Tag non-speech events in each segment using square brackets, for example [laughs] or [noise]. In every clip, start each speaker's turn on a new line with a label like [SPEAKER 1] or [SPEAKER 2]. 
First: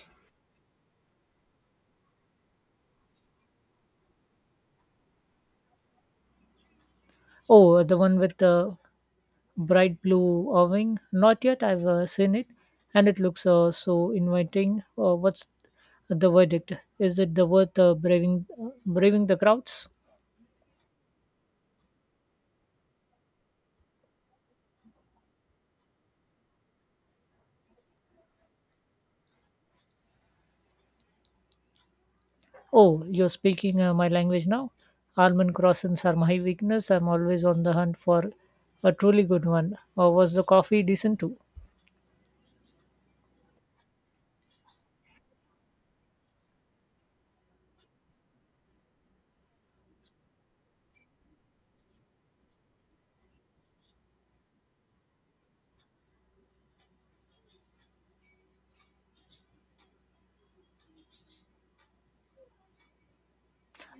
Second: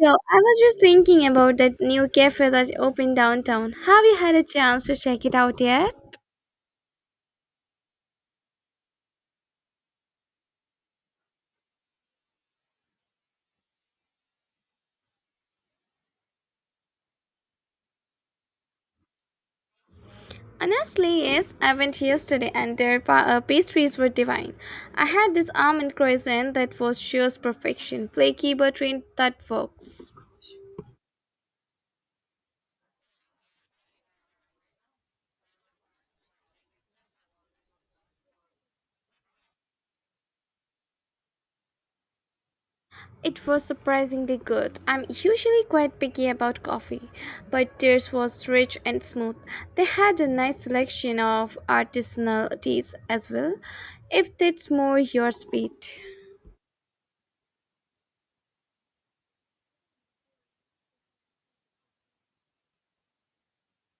[SPEAKER 1] So I was just thinking about that new cafe that opened downtown. Have you had a chance to check it out yet?
[SPEAKER 2] Oh, the one with the bright blue awning. Not yet. I've seen it, and it looks so inviting. What's the verdict? Is it the worth braving the crowds?
[SPEAKER 1] Honestly, yes. I went yesterday and their pastries were divine. I had this almond croissant that was sheer perfection, flaky buttery that works.
[SPEAKER 2] Oh, you're speaking my language now. Almond croissants are my weakness. I'm always on the hunt for a truly good one. Was the coffee decent too?
[SPEAKER 1] It was surprisingly good. I'm usually quite picky about coffee, but theirs was rich and smooth. They had a nice selection of artisanal teas as well, if that's more your speed.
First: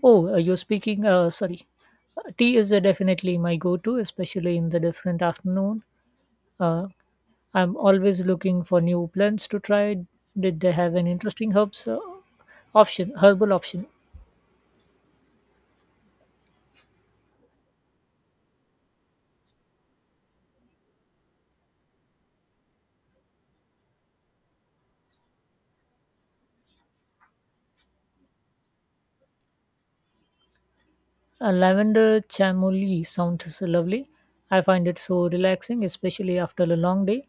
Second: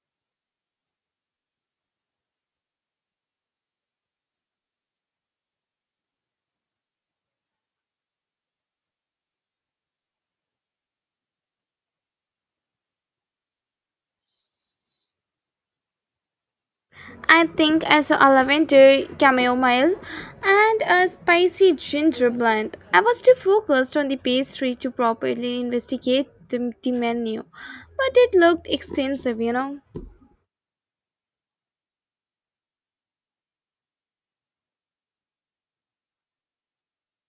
[SPEAKER 2] Oh, uh, you're speaking. Uh, sorry, Tea is definitely my go-to, especially in the different afternoon. Uh, I'm always looking for new plants to try. Did they have an interesting herbal option?
[SPEAKER 1] I think I saw a lavender chamomile and a spicy ginger blend. I was too focused on the pastry to properly investigate the menu, but it looked extensive, you know.
[SPEAKER 2] A lavender chamomile sounds lovely. I find it so relaxing, especially after a long day.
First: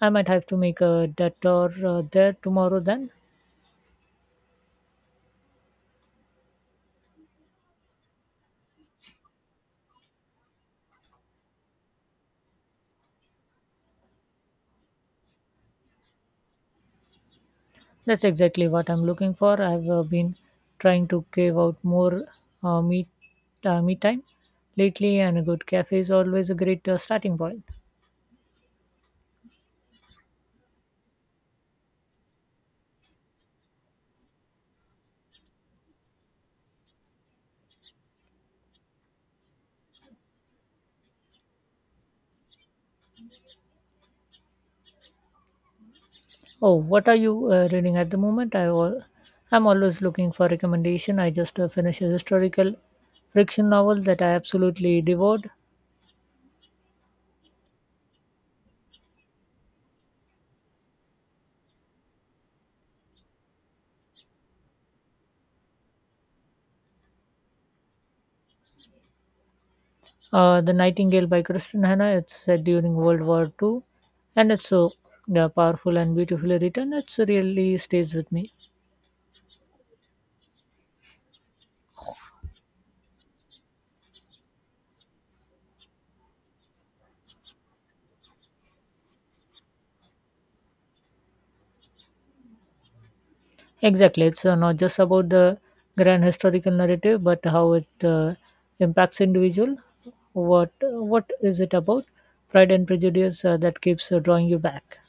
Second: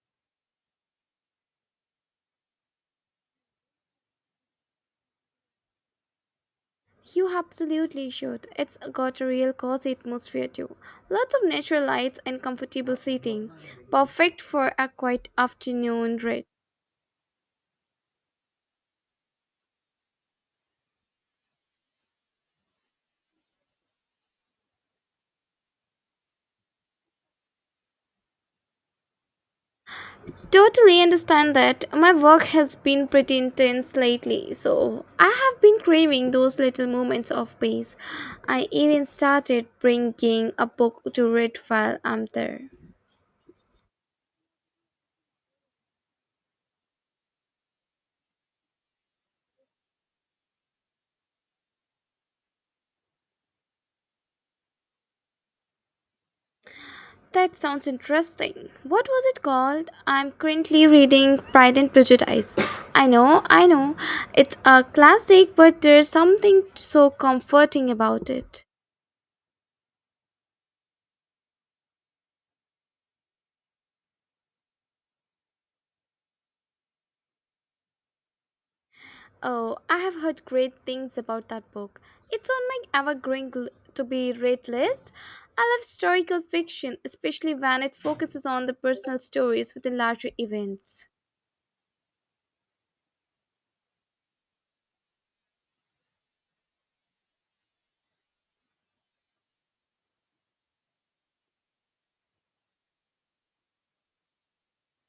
[SPEAKER 2] I might have to make a detour there tomorrow then.
[SPEAKER 1] You absolutely should. It's got a real cozy atmosphere too. Lots of natural lights and comfortable seating. Perfect for a quiet afternoon read.
[SPEAKER 2] That's exactly what I'm looking for. I've been trying to cave out more uh, meet, me time lately, and a good cafe is always a great starting point.
[SPEAKER 1] Totally understand that. My work has been pretty intense lately, so I have been craving those little moments of peace. I even started bringing a book to read while I'm there.
[SPEAKER 2] Oh, what are you reading at the moment? I'm always looking for recommendation. I just finished a historical fiction novel that I absolutely devoured.
[SPEAKER 1] That sounds interesting. What was it called? I'm currently reading Pride and Prejudice. I know, I know. It's a classic, but there's something so comforting about it.
[SPEAKER 2] The Nightingale by Kristen Hanna. It's set during World War Two, and it's so powerful and beautifully written. It's really stays with me.
[SPEAKER 1] Oh, I have heard great things about that book. It's on my ever-growing to be read list. I love historical fiction, especially when it focuses on the personal stories within larger events.
[SPEAKER 2] Exactly, it's not just about the grand historical narrative, but how it impacts individual. What is it about? Pride and Prejudice that keeps drawing you back.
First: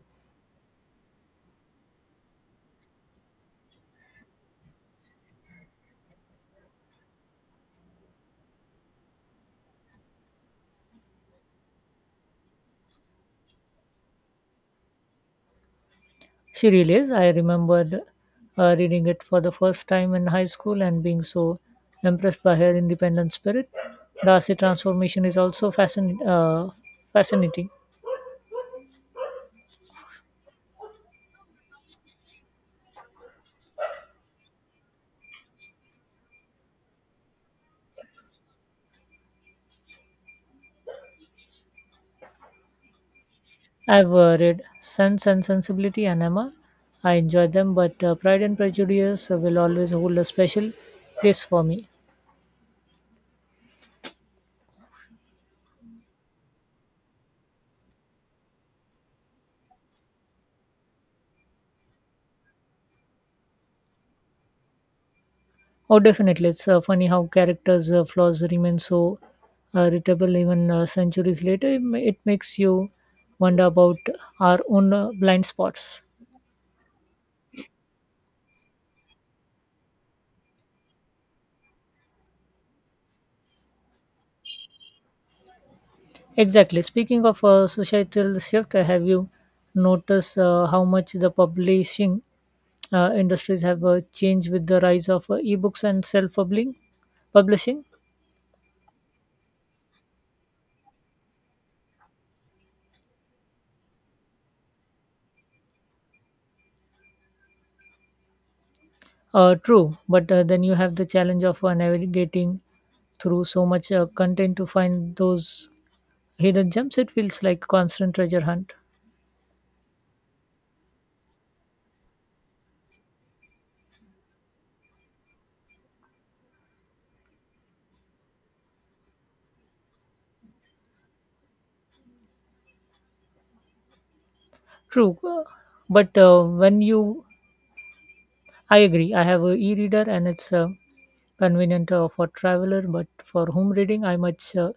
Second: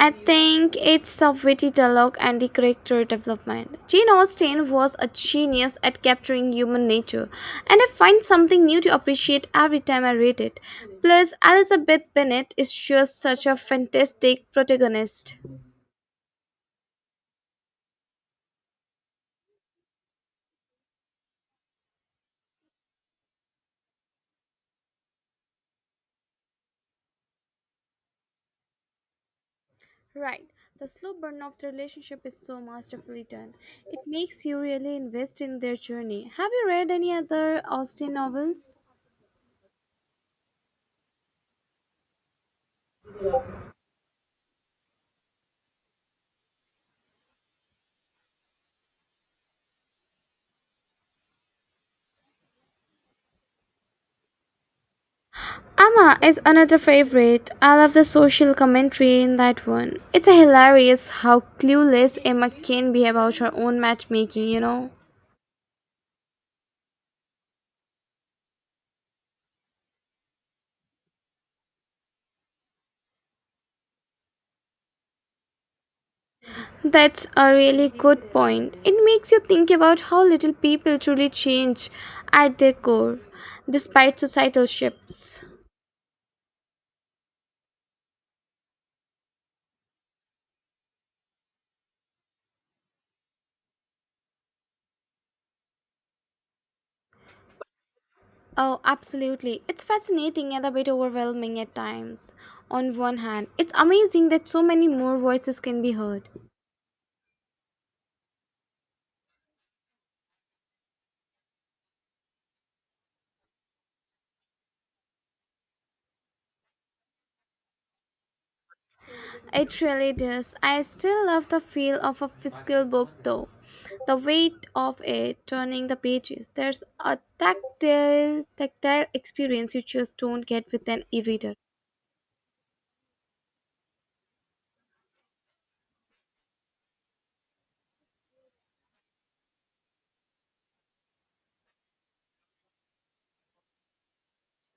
[SPEAKER 1] I think it's the witty dialogue and the character development. Jane Austen was a genius at capturing human nature, and I find something new to appreciate every time I read it. Plus, Elizabeth Bennet is just such a fantastic protagonist.
[SPEAKER 2] She relays, I remembered reading it for the first time in high school and being so impressed by her independent spirit. Darcy transformation is also fascinating.
[SPEAKER 1] Right. The slow burn of the relationship is so masterfully done. It makes you really invest in their journey. Have you read any other Austen novels?
[SPEAKER 2] I've read Sense and Sensibility and Emma. I enjoy them, but Pride and Prejudice will always hold a special place for me.
[SPEAKER 1] Amma is another favorite. I love the social commentary in that one. It's hilarious how clueless Emma can be about her own matchmaking, you know?
[SPEAKER 2] Oh, definitely. It's funny how characters' flaws remain so readable even centuries later. It makes you wonder about our own blind spots.
[SPEAKER 1] That's a really good point. It makes you think about how little people truly change at their core, despite societal shifts.
[SPEAKER 2] Exactly. Speaking of societal shift, have you noticed how much the publishing industries have changed with the rise of ebooks and self-publishing? Publishing,
[SPEAKER 1] Oh, absolutely. It's fascinating and a bit overwhelming at times. On one hand, it's amazing that so many more voices can be heard.
[SPEAKER 2] true, but then you have the challenge of navigating through so much content to find those hidden gems. It feels like constant treasure hunt.
[SPEAKER 1] It really does. I still love the feel of a physical book, though. The weight of it, turning the pages, there's a tactile experience you just don't get with an e-reader.
[SPEAKER 2] True, but when you I agree. I have a e-reader and it's convenient for traveler, but for home reading, I much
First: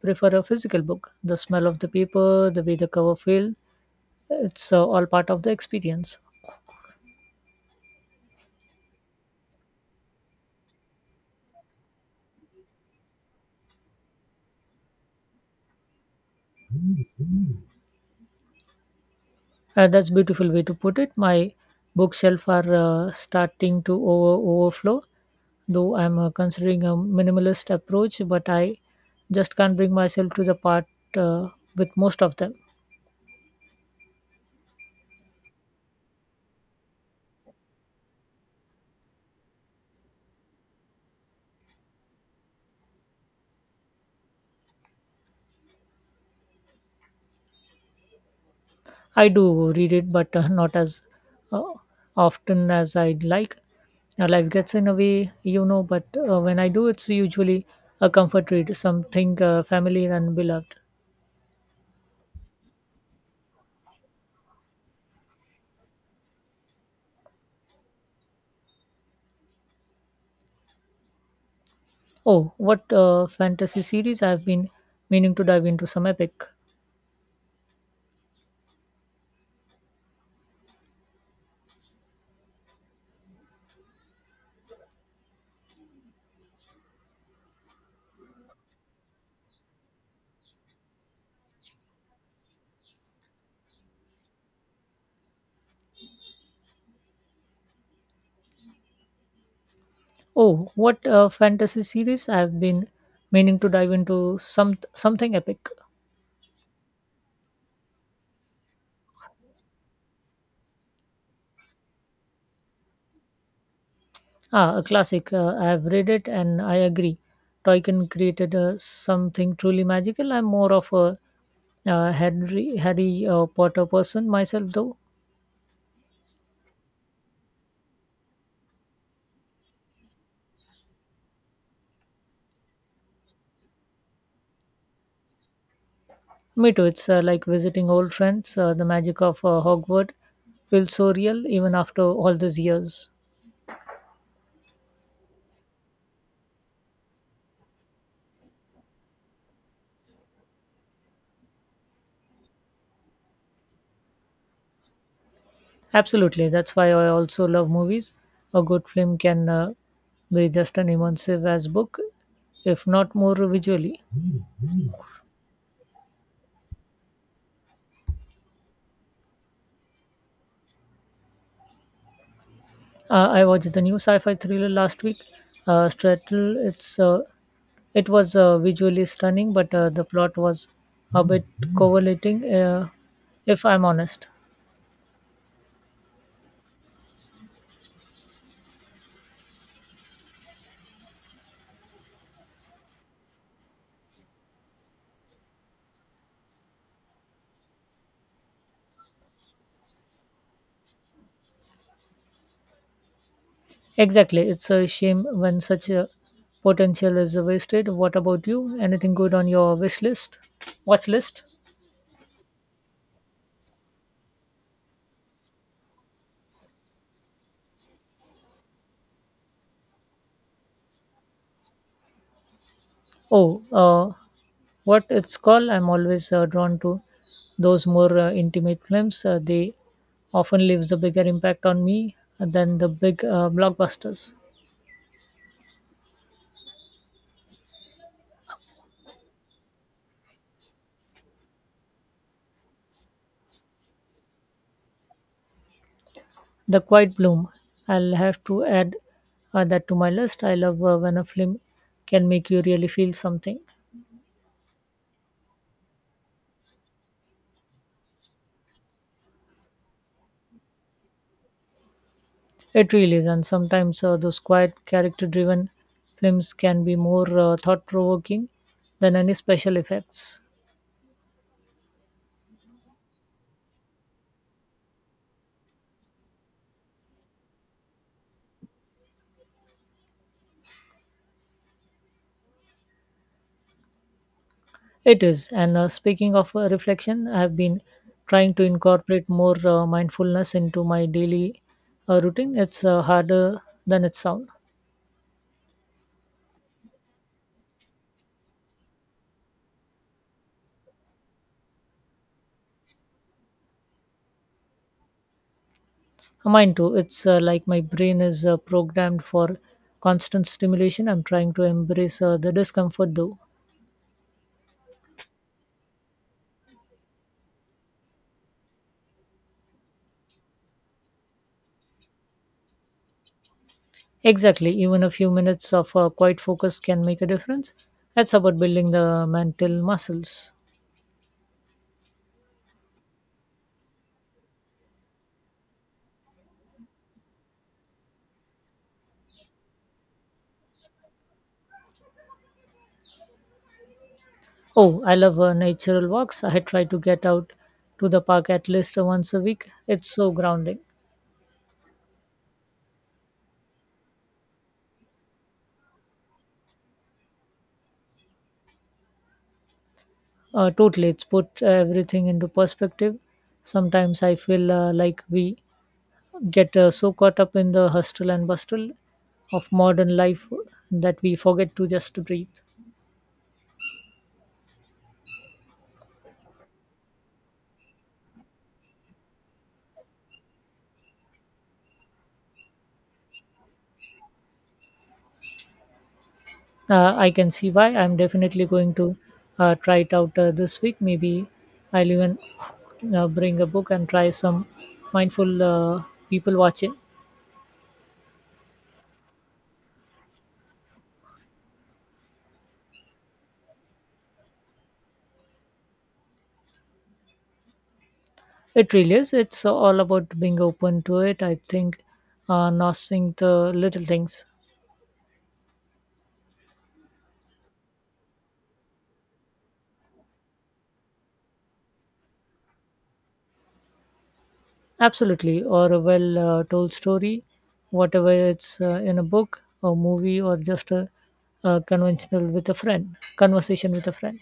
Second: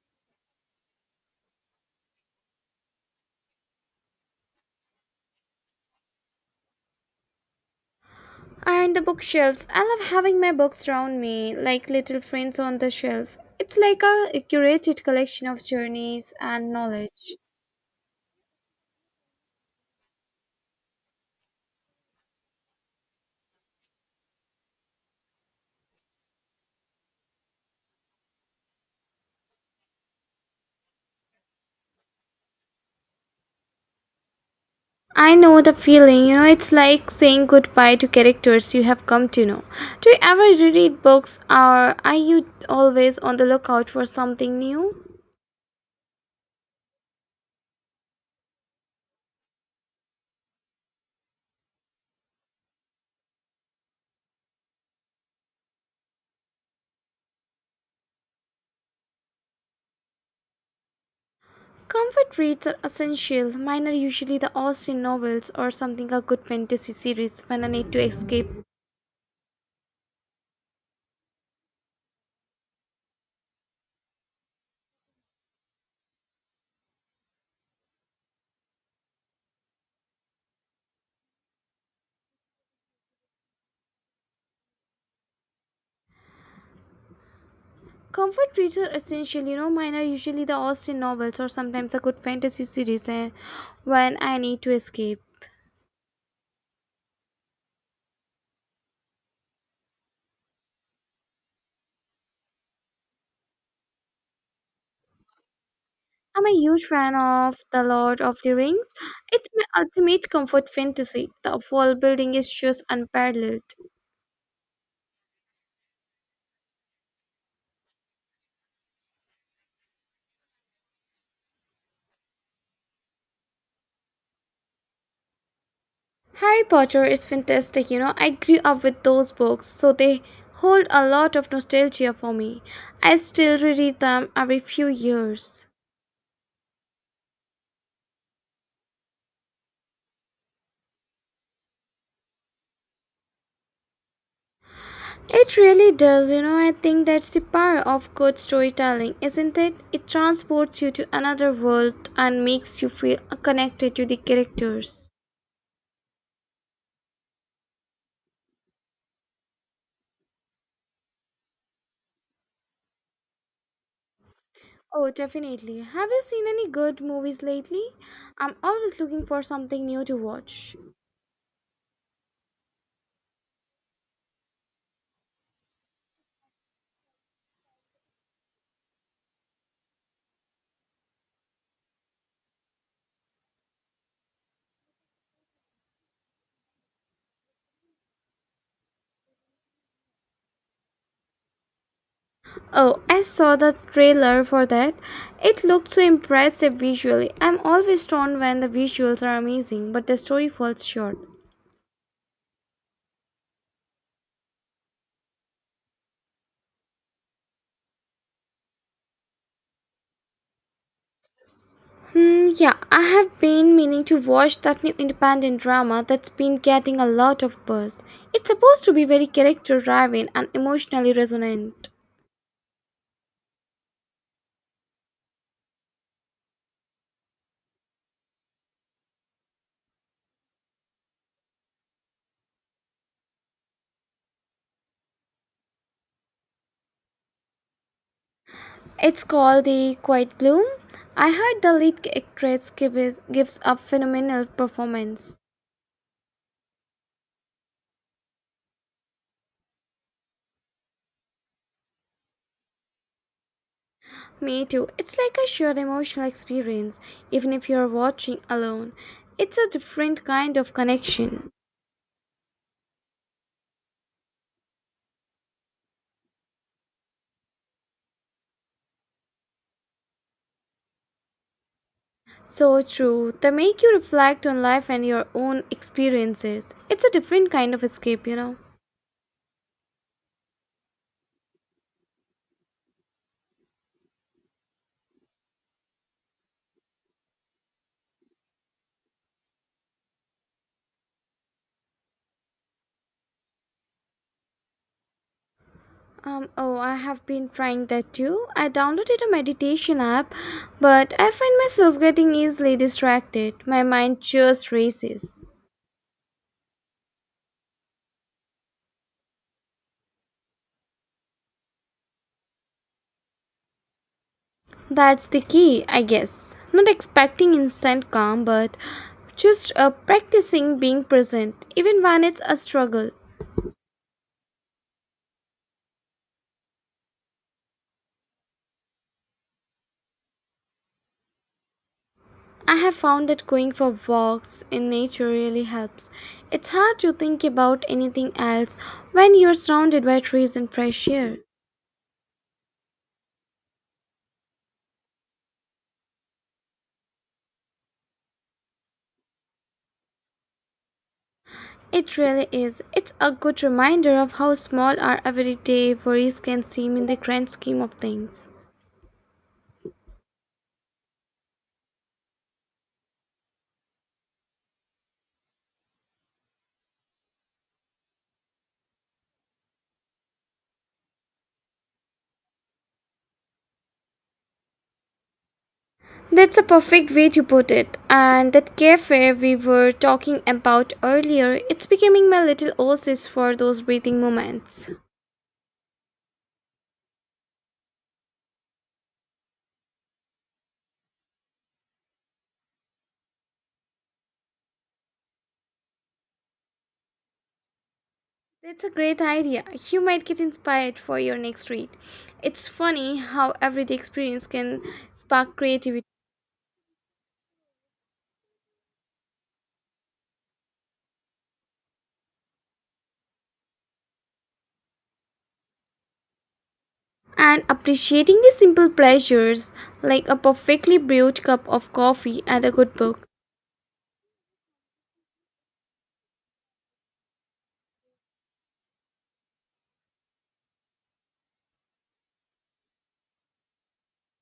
[SPEAKER 2] prefer a physical book. The smell of the paper, the way the cover feel, it's all part of the experience.
[SPEAKER 1] And the bookshelves. I love having my books around me, like little friends on the shelf. It's like a curated collection of journeys and knowledge.
[SPEAKER 2] That's beautiful way to put it. My bookshelf are starting to overflow, though I'm considering a minimalist approach, but I just can't bring myself to the part uh, with most of them.
[SPEAKER 1] I know the feeling, you know, it's like saying goodbye to characters you have come to know. Do you ever reread books or are you always on the lookout for something new?
[SPEAKER 2] I do read it, but not as uh, often as I'd like. Life gets in a way, but when I do, it's usually a comfort read, something familiar and beloved.
[SPEAKER 1] Comfort reads are essential. Mine are usually the Austen novels or something a good fantasy series when I need to escape.
[SPEAKER 2] Oh, what fantasy series I've been meaning to dive into some epic.
[SPEAKER 1] Comfort reads are essential, you know, mine are usually the Austen novels or sometimes a good fantasy series when I need to escape.
[SPEAKER 2] Oh, what fantasy series I've been meaning to dive into something epic.
[SPEAKER 1] I'm a huge fan of The Lord of the Rings. It's my ultimate comfort fantasy. The world building is just unparalleled.
[SPEAKER 2] Ah, a classic. I have read it and I agree. Tolkien created something truly magical. I'm more of a Harry, Harry Potter person myself, though.
[SPEAKER 1] Harry Potter is fantastic, you know. I grew up with those books, so they hold a lot of nostalgia for me. I still reread them every few years.
[SPEAKER 2] Me too. It's like visiting old friends. The magic of Hogwarts feels so real even after all these years.
[SPEAKER 1] It really does, you know. I think that's the power of good storytelling, isn't it? It transports you to another world and makes you feel connected to the characters.
[SPEAKER 2] Absolutely. That's why I also love movies. A good film can be just as immersive as book, if not more visually.
[SPEAKER 1] Oh, definitely. Have you seen any good movies lately? I'm always looking for something new to watch.
[SPEAKER 2] I watched the new sci-fi thriller last week. Strattle, it was visually stunning, but the plot was a bit coverlating, if I'm honest.
[SPEAKER 1] Oh, I saw the trailer for that. It looked so impressive visually. I'm always torn when the visuals are amazing, but the story falls short.
[SPEAKER 2] Exactly, it's a shame when such a potential is wasted. What about you? Anything good on your wish list? Watch list?
[SPEAKER 1] Yeah, I have been meaning to watch that new independent drama that's been getting a lot of buzz. It's supposed to be very character driven and emotionally resonant.
[SPEAKER 2] Oh, uh, what it's called? I'm always drawn to those more intimate films. They often leaves a bigger impact on me than the big blockbusters.
[SPEAKER 1] It's called The Quiet Bloom. I heard the lead actress gives a phenomenal performance.
[SPEAKER 2] The Quiet Bloom. I'll have to add that to my list. I love when a film can make you really feel something.
[SPEAKER 1] Me too. It's like a shared emotional experience, even if you're watching alone. It's a different kind of connection.
[SPEAKER 2] It really is, and sometimes those quiet, character-driven films can be more thought-provoking than any special effects.
[SPEAKER 1] So true. They make you reflect on life and your own experiences. It's a different kind of escape, you know.
[SPEAKER 2] It is. And speaking of reflection, I have been trying to incorporate more mindfulness into my daily routine. It's harder than it sounds.
[SPEAKER 1] Oh, I have been trying that too. I downloaded a meditation app, but I find myself getting easily distracted. My mind just races.
[SPEAKER 2] Mine too. It's like my brain is programmed for constant stimulation. I'm trying to embrace the discomfort though.
[SPEAKER 1] That's the key, I guess. Not expecting instant calm, but just practicing being present, even when it's a struggle.
[SPEAKER 2] Exactly. Even a few minutes of quiet focus can make a difference. That's about building the mental muscles.
[SPEAKER 1] I have found that going for walks in nature really helps. It's hard to think about anything else when you're surrounded by trees and fresh air.
[SPEAKER 2] Oh, I love natural walks. I try to get out to the park at least once a week. It's so grounding.
[SPEAKER 1] It really is. It's a good reminder of how small our everyday worries can seem in the grand scheme of things.
[SPEAKER 2] Totally, it's put everything into perspective. Sometimes I feel like we get so caught up in the hustle and bustle of modern life that we forget to just breathe.
[SPEAKER 1] That's a perfect way to put it. And that cafe we were talking about earlier, it's becoming my little oasis for those breathing moments.
[SPEAKER 2] I can see why. I'm definitely going to try it out this week. Maybe I'll even bring a book and try some mindful people watching.
[SPEAKER 1] That's a great idea. You might get inspired for your next read. It's funny how everyday experience can spark creativity.
[SPEAKER 2] It really is. It's all about being open to it. I think noticing the little things.
[SPEAKER 1] And appreciating the simple pleasures like a perfectly brewed cup of coffee and a good book.
[SPEAKER 2] Absolutely, or a well told story, whatever it's in a book, or movie, or just a conventional with a friend, conversation with a friend.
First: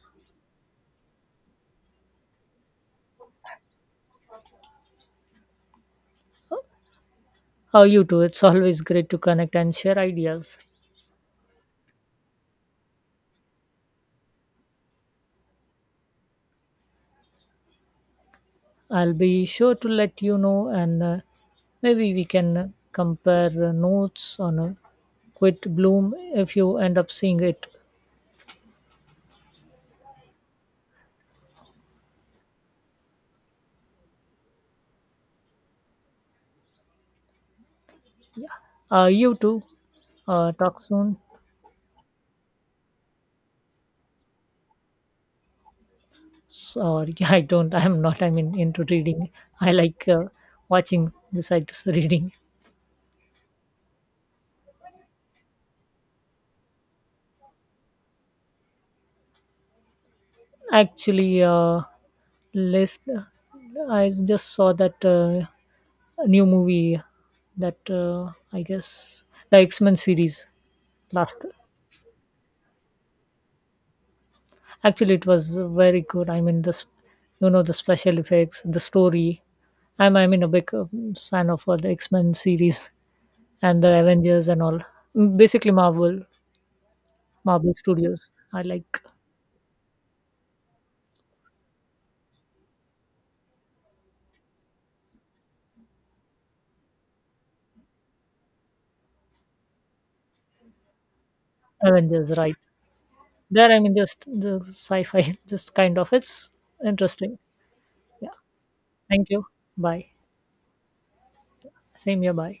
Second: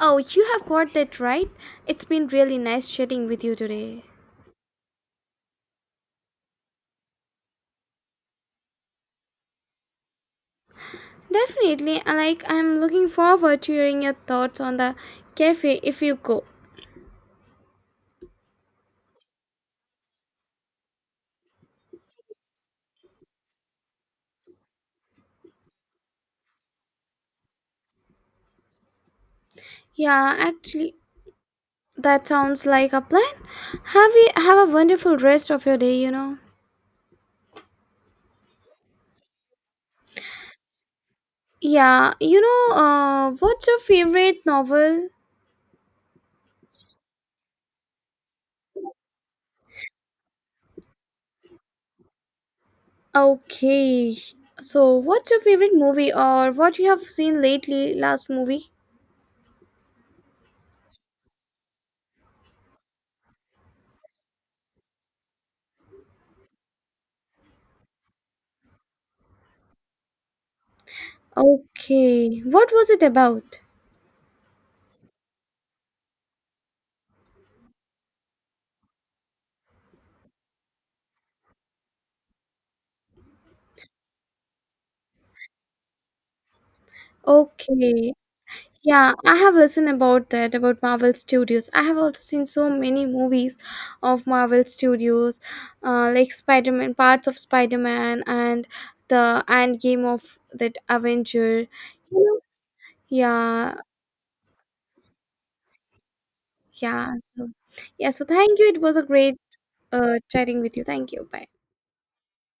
[SPEAKER 1] Oh, you have got that right. It's been really nice chatting with you today.
[SPEAKER 2] How are you two? It's [laughs] always great to connect and share ideas.
[SPEAKER 1] Definitely, I like I'm looking forward to hearing your thoughts on the cafe if you go.
[SPEAKER 2] I'll be sure to let you know, and maybe we can compare notes on a quit bloom if you end up seeing it.
[SPEAKER 1] Yeah, actually, that sounds like a plan. Have you have a wonderful rest of your day.
[SPEAKER 2] You too. Talk soon.
[SPEAKER 1] Yeah, you know, what's your favorite novel?
[SPEAKER 2] Sorry, [laughs] I don't. I'm not. I mean, into reading. I like watching besides [laughs] reading.
[SPEAKER 1] Okay. So, what's your favorite movie or what you have seen lately last movie?
[SPEAKER 2] Actually, list. I just saw that new movie that I guess the X Men series last.
[SPEAKER 1] Okay. What was it about?
[SPEAKER 2] Actually, it was very good. I mean, this you know the special effects, the story. I mean a big fan of the X Men series and the Avengers and all. Basically, Marvel. Marvel
[SPEAKER 1] Okay.
[SPEAKER 2] Studios. I like
[SPEAKER 1] Yeah, I have listened about that about Marvel Studios. I have also seen so many movies of Marvel Studios, like Spider Man, parts of Spider Man, and the end game of that Avenger. You
[SPEAKER 2] Avengers,
[SPEAKER 1] know?
[SPEAKER 2] right? There,
[SPEAKER 1] Yeah,
[SPEAKER 2] I mean, just the sci fi, [laughs] just kind of, it's
[SPEAKER 1] yeah.
[SPEAKER 2] interesting.
[SPEAKER 1] So, yeah. So
[SPEAKER 2] Yeah.
[SPEAKER 1] thank you. It was a
[SPEAKER 2] Thank
[SPEAKER 1] great
[SPEAKER 2] you. Bye.
[SPEAKER 1] chatting with you. Thank you. Bye.
[SPEAKER 2] Same here. Bye.